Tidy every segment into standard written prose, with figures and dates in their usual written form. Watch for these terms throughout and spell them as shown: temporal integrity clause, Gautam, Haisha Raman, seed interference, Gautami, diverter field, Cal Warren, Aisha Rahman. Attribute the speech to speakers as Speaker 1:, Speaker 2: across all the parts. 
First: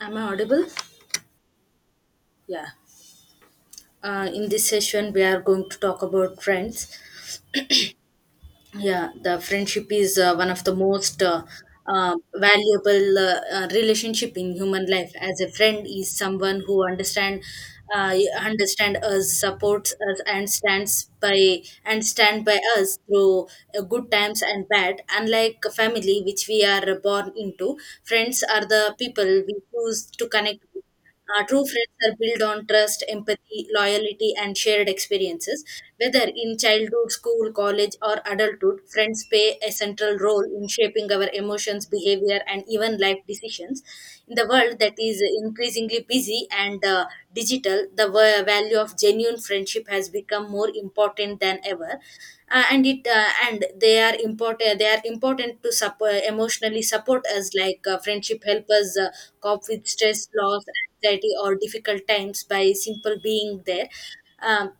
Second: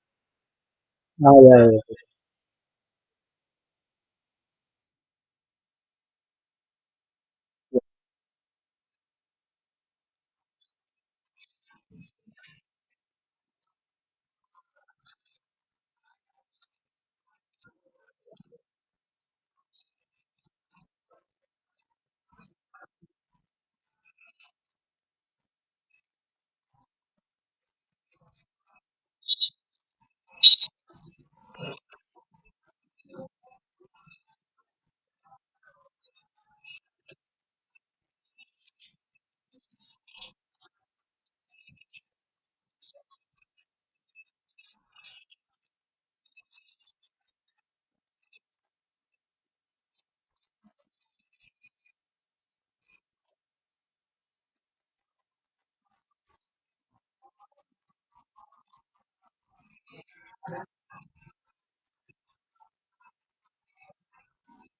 Speaker 1: Am I audible?
Speaker 2: Yeah, yeah, yeah,
Speaker 1: Yeah. In this session, we are going to talk about friends. Yeah, the friendship is one of the most valuable relationship in human life. As a friend is someone who understand us, supports us, and stand by us through good times and bad. Unlike family, which we are born into, friends are the people we choose to connect with. True friends are built on trust, empathy, loyalty, and shared experiences. Whether in childhood, school, college, or adulthood, friends play a central role in shaping our emotions, behavior, and even life decisions. In the world that is increasingly busy and digital, the value of genuine friendship has become more important than ever. And they are important to support, emotionally support us, like friendship help us cope with stress, loss, anxiety, or difficult times by simple being there. um,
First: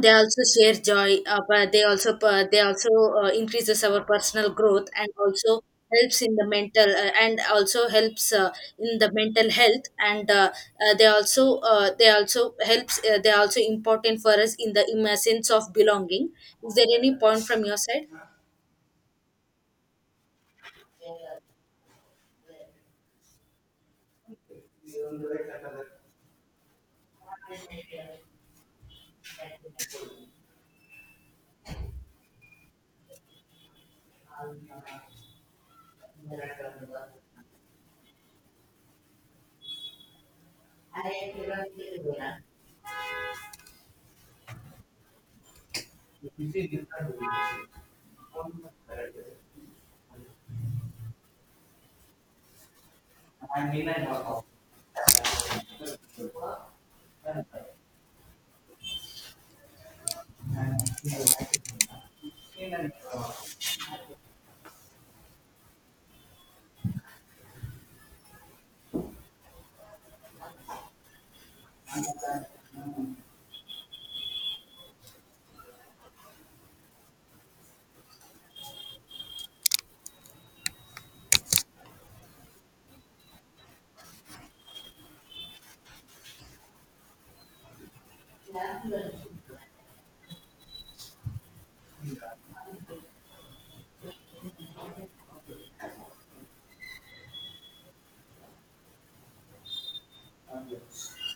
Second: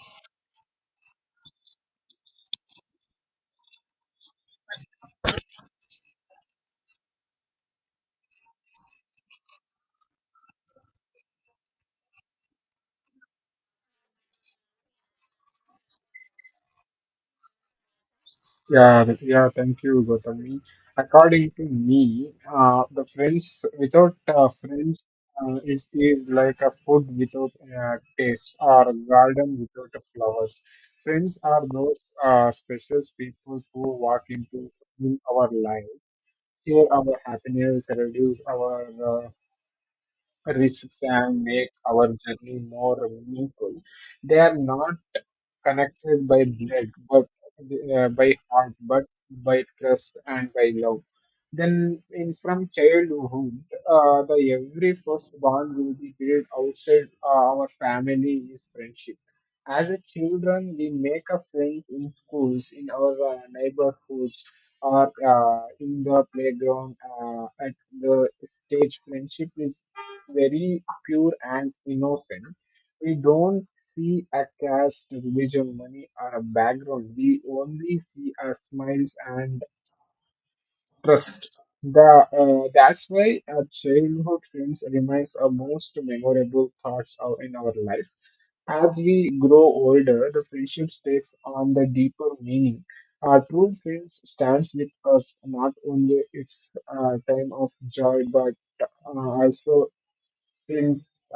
Speaker 1: they also share joy but they also increases our personal growth and also helps in the mental and also helps in the mental health and they are also important for us in the in sense of belonging. Is there any point from your side?
Speaker 2: yeah, thank you, Gautami. According to me, the friends without friends, it is like a food without taste or a garden without a flowers. Friends are those special people who walk into in our life, share our happiness, reduce our uh, risks and make our journey more meaningful. They are not connected by blood, but by heart, but by trust and by love. Then, in from childhood, the every first bond will be built outside our family is friendship. As a children, we make a friend in schools, in our neighborhoods, or in the playground. At the stage, friendship is very pure and innocent. We don't see a caste, religion, money, or a background. We only see a smiles and trust. That's why our childhood friends remains our most memorable thoughts of, in our life. As we grow older, the friendship takes on the deeper meaning. Our true friends stands with us not only its time of joy, but also in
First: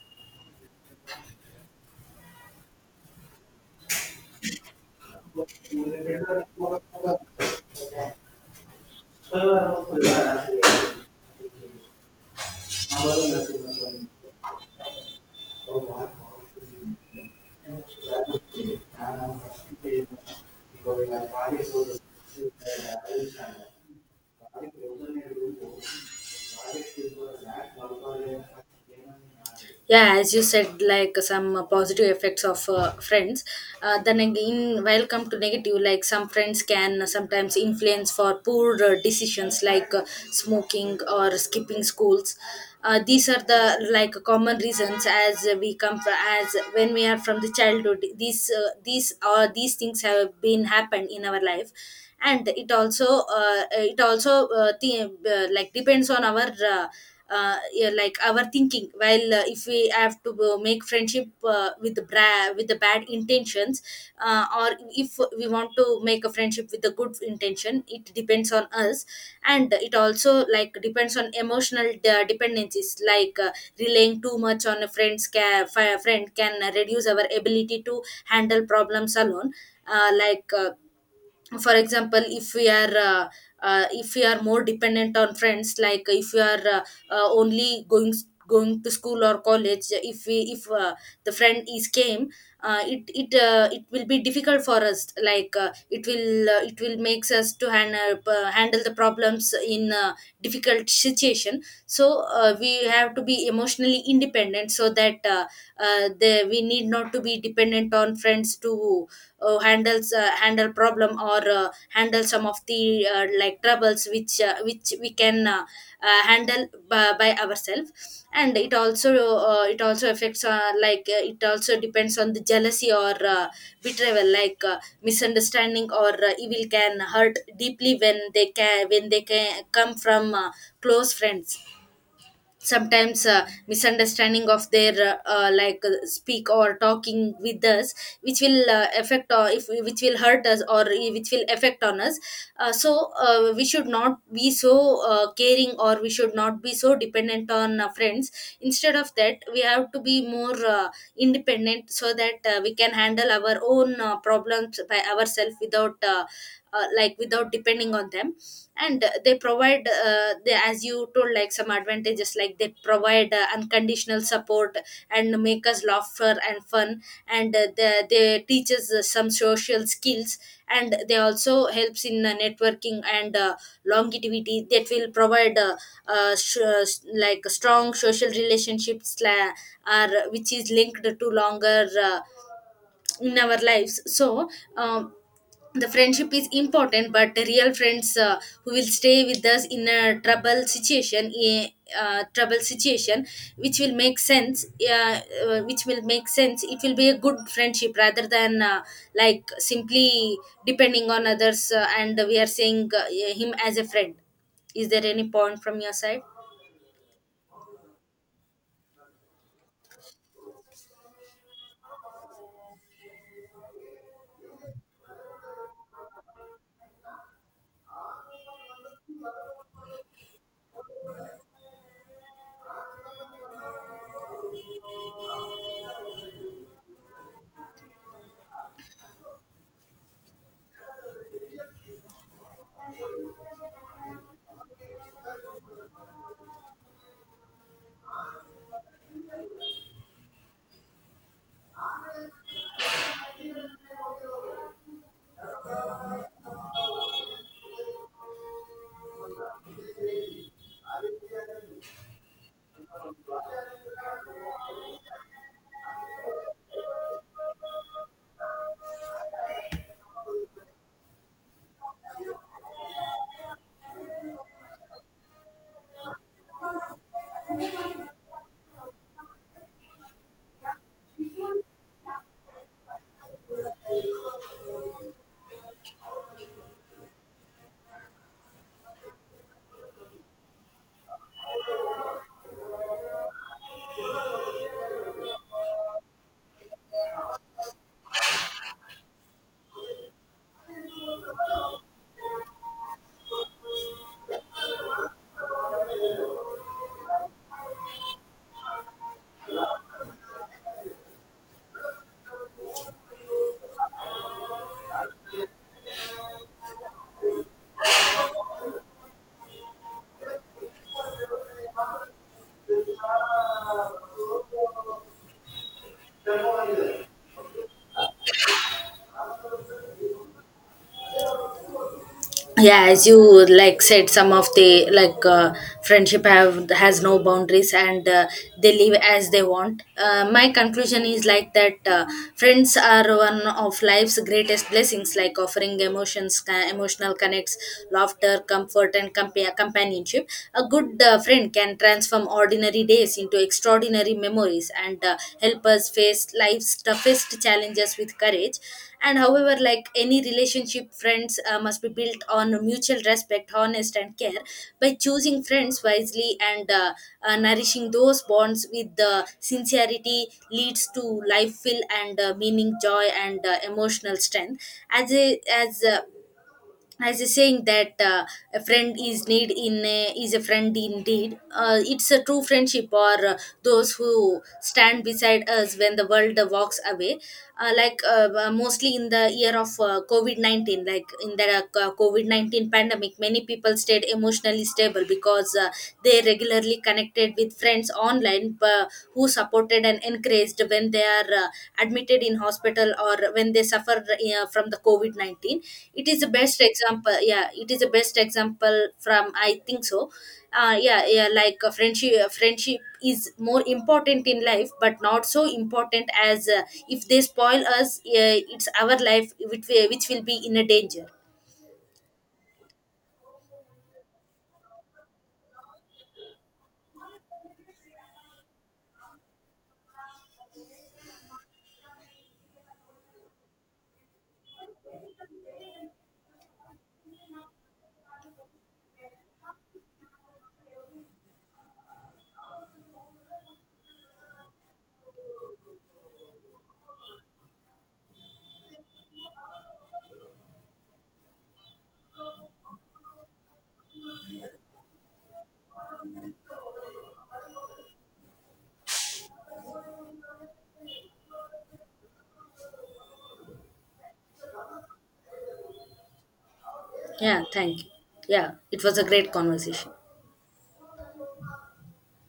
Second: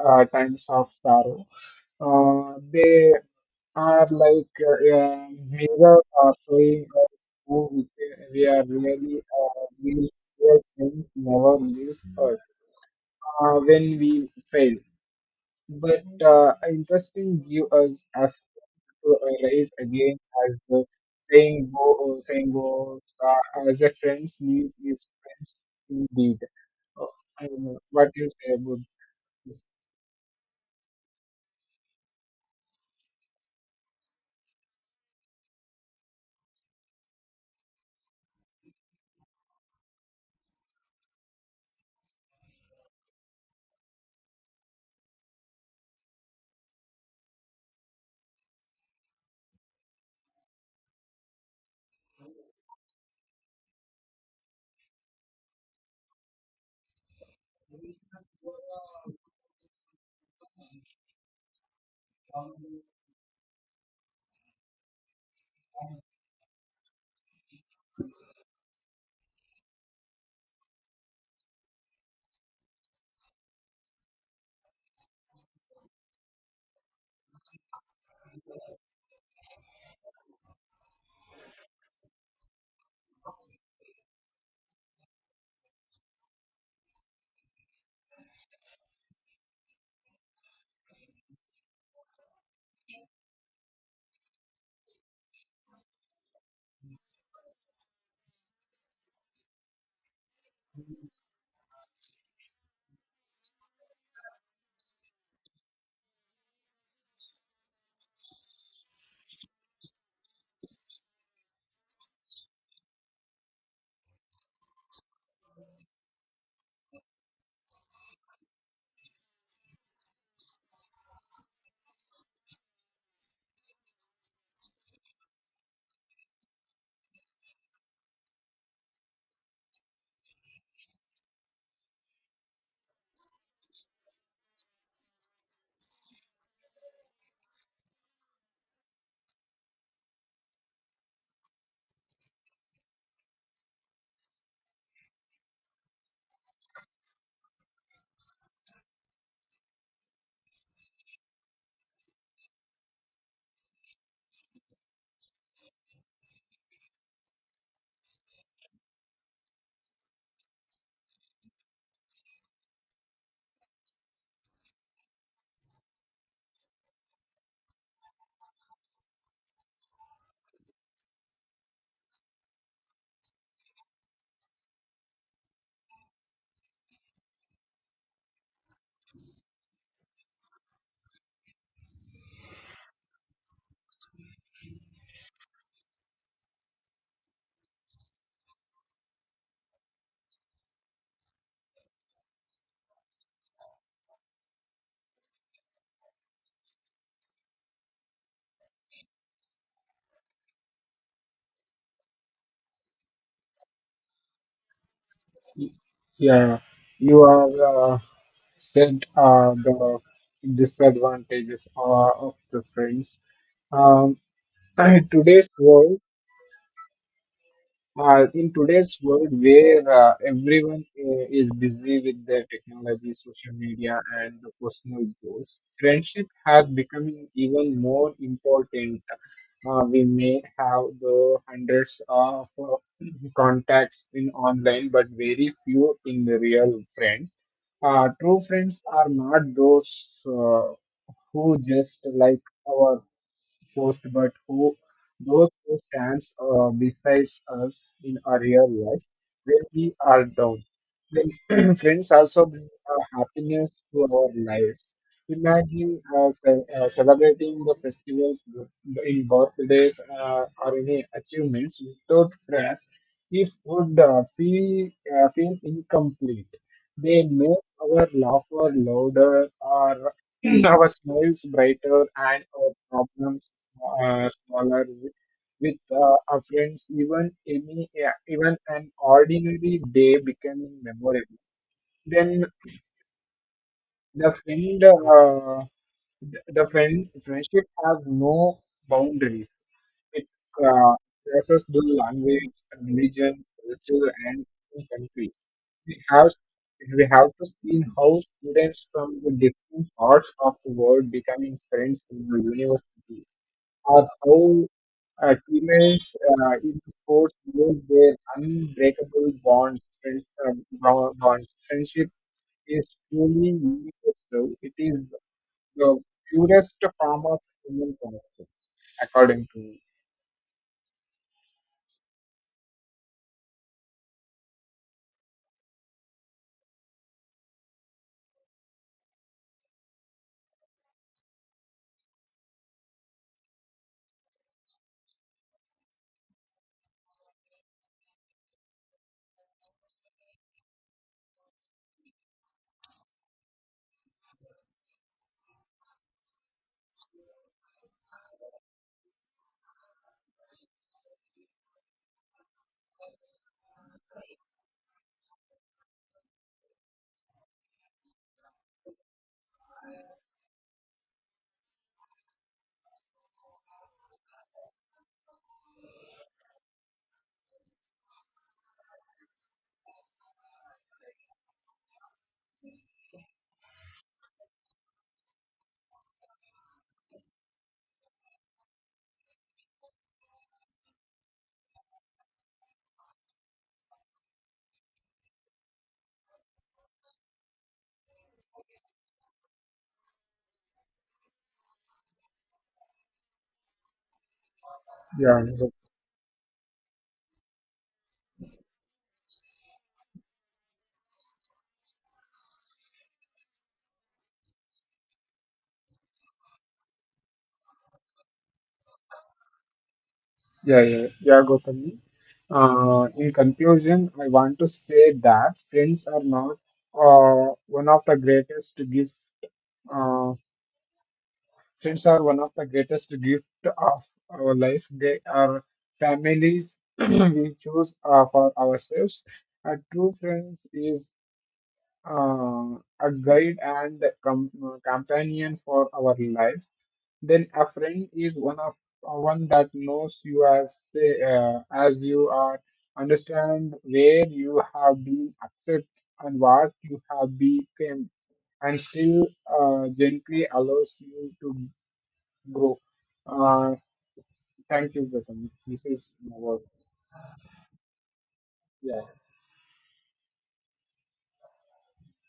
Speaker 2: times of sorrow. They are like mirror showing us who we, we are really. We real things never leaves us when we fail. But interesting give us as to rise again as the saying goes, as a friends need is friends indeed. Uh, I don't know. What do you say about this?
Speaker 1: Yeah, as you said, like some positive effects of friends. Then again, while come to negative, like some friends can sometimes influence for poor decisions, like smoking or skipping schools. These are the like common reasons, as we come from, as when we are from the childhood, these these things have been happened in our life. And like depends on our yeah, like our thinking. While if we have to make friendship with the bad intentions, or if we want to make a friendship with a good intention, it depends on us. And it also like depends on emotional dependencies, like relying too much on a friend can reduce our ability to handle problems alone. Like, for example, if we are more dependent on friends, like if we are only going to school or college. If we if the friend is came, it will be difficult for us. Like, it will makes us to handle, the problems in difficult situation. So, we have to be emotionally independent, so that we need not to be dependent on friends to handle problem, or handle some of the like troubles which we can handle by ourselves. And it also affects. Like, it also depends on the jealousy or betrayal, like misunderstanding or evil can hurt deeply when they can come from close friends. Sometimes misunderstanding of their like speak or talking with us which will affect, or if which will hurt us, or which will affect on us. So, we should not be so caring, or we should not be so dependent on friends. Instead of that, we have to be more independent, so that we can handle our own problems by ourselves without like without depending on them. And as you told, like some advantages, like they provide unconditional support and make us laughter and fun. And they teach us some social skills. And they also helps in networking and longevity, that will provide like strong social relationships, are which is linked to longer in our lives. So, um, the friendship is important, but real friends who will stay with us in a trouble situation, a trouble situation which will make sense. It will be a good friendship, rather than like simply depending on others. And we are saying him as a friend. Is there any point from your side?
Speaker 2: Yeah, you are said the disadvantages of the friends. Um, today's world in today's world where everyone is busy with their technology, social media, and the personal goals, friendship has become even more important. We may have the hundreds of contacts in online, but very few in the real friends. True friends are not those who just like our post, but who those who stands beside us in our real life when we are down. Friends also bring happiness to our lives. Imagine celebrating the festivals in birthdays or any achievements without friends. It would feel incomplete. They make our laughter louder or our smiles brighter and our problems smaller with our friends. Even yeah, even an ordinary day becoming memorable. Then the friend. The friend friendship has no boundaries. It uh, crosses the language, religion, culture, and even countries. We have we have to see how students from the different parts of the world becoming friends in the universities, or how teammates in sports build their unbreakable bonds. Bonds. Friendship is truly universal. It is the purest form of human connection, according to
Speaker 1: Yeah, as you like said, some of the like friendship have has no boundaries, and they live as they want. My conclusion is like that friends are one of life's greatest blessings, like offering emotions, emotional connects, laughter, comfort, and companionship. A good friend can transform ordinary days into extraordinary memories, and help us face life's toughest challenges with courage. And however, like any relationship, friends must be built on mutual respect, honest, and care. By choosing friends wisely and nourishing those bonds with the sincerity, leads to life fill and meaning joy and emotional strength. As a as uh, as a saying that a friend is need in a, is a friend indeed. It's a true friendship, or those who stand beside us when the world walks away. Like mostly in the year of COVID-19, like in the COVID-19 pandemic, many people stayed emotionally stable because they regularly connected with friends online, who supported and encouraged when they are admitted in hospital, or when they suffer from the
Speaker 2: yeah,
Speaker 1: COVID-19.
Speaker 2: Go-
Speaker 1: It is the best example. Yeah, it is the best example from, I think so. Yeah, yeah, like friendship friendship is more important in life, but not so important as if they spoil us, it's our life which, which will be in a
Speaker 2: yeah,
Speaker 1: danger.
Speaker 2: Gautami. In conclusion, I want to say that friends are not one of the greatest gifts. Uh, friends are one of the greatest gift of our life. They are families we choose for ourselves. A true friends is uh, a guide and companion for our life. Then a friend is one that knows you as you are, understand where you have been, accept and what you have become, and still gently allows you to grow. Uh, Thank you, Gautam. This is my work.
Speaker 1: Yeah, thank you. Yeah, it was a great conversation.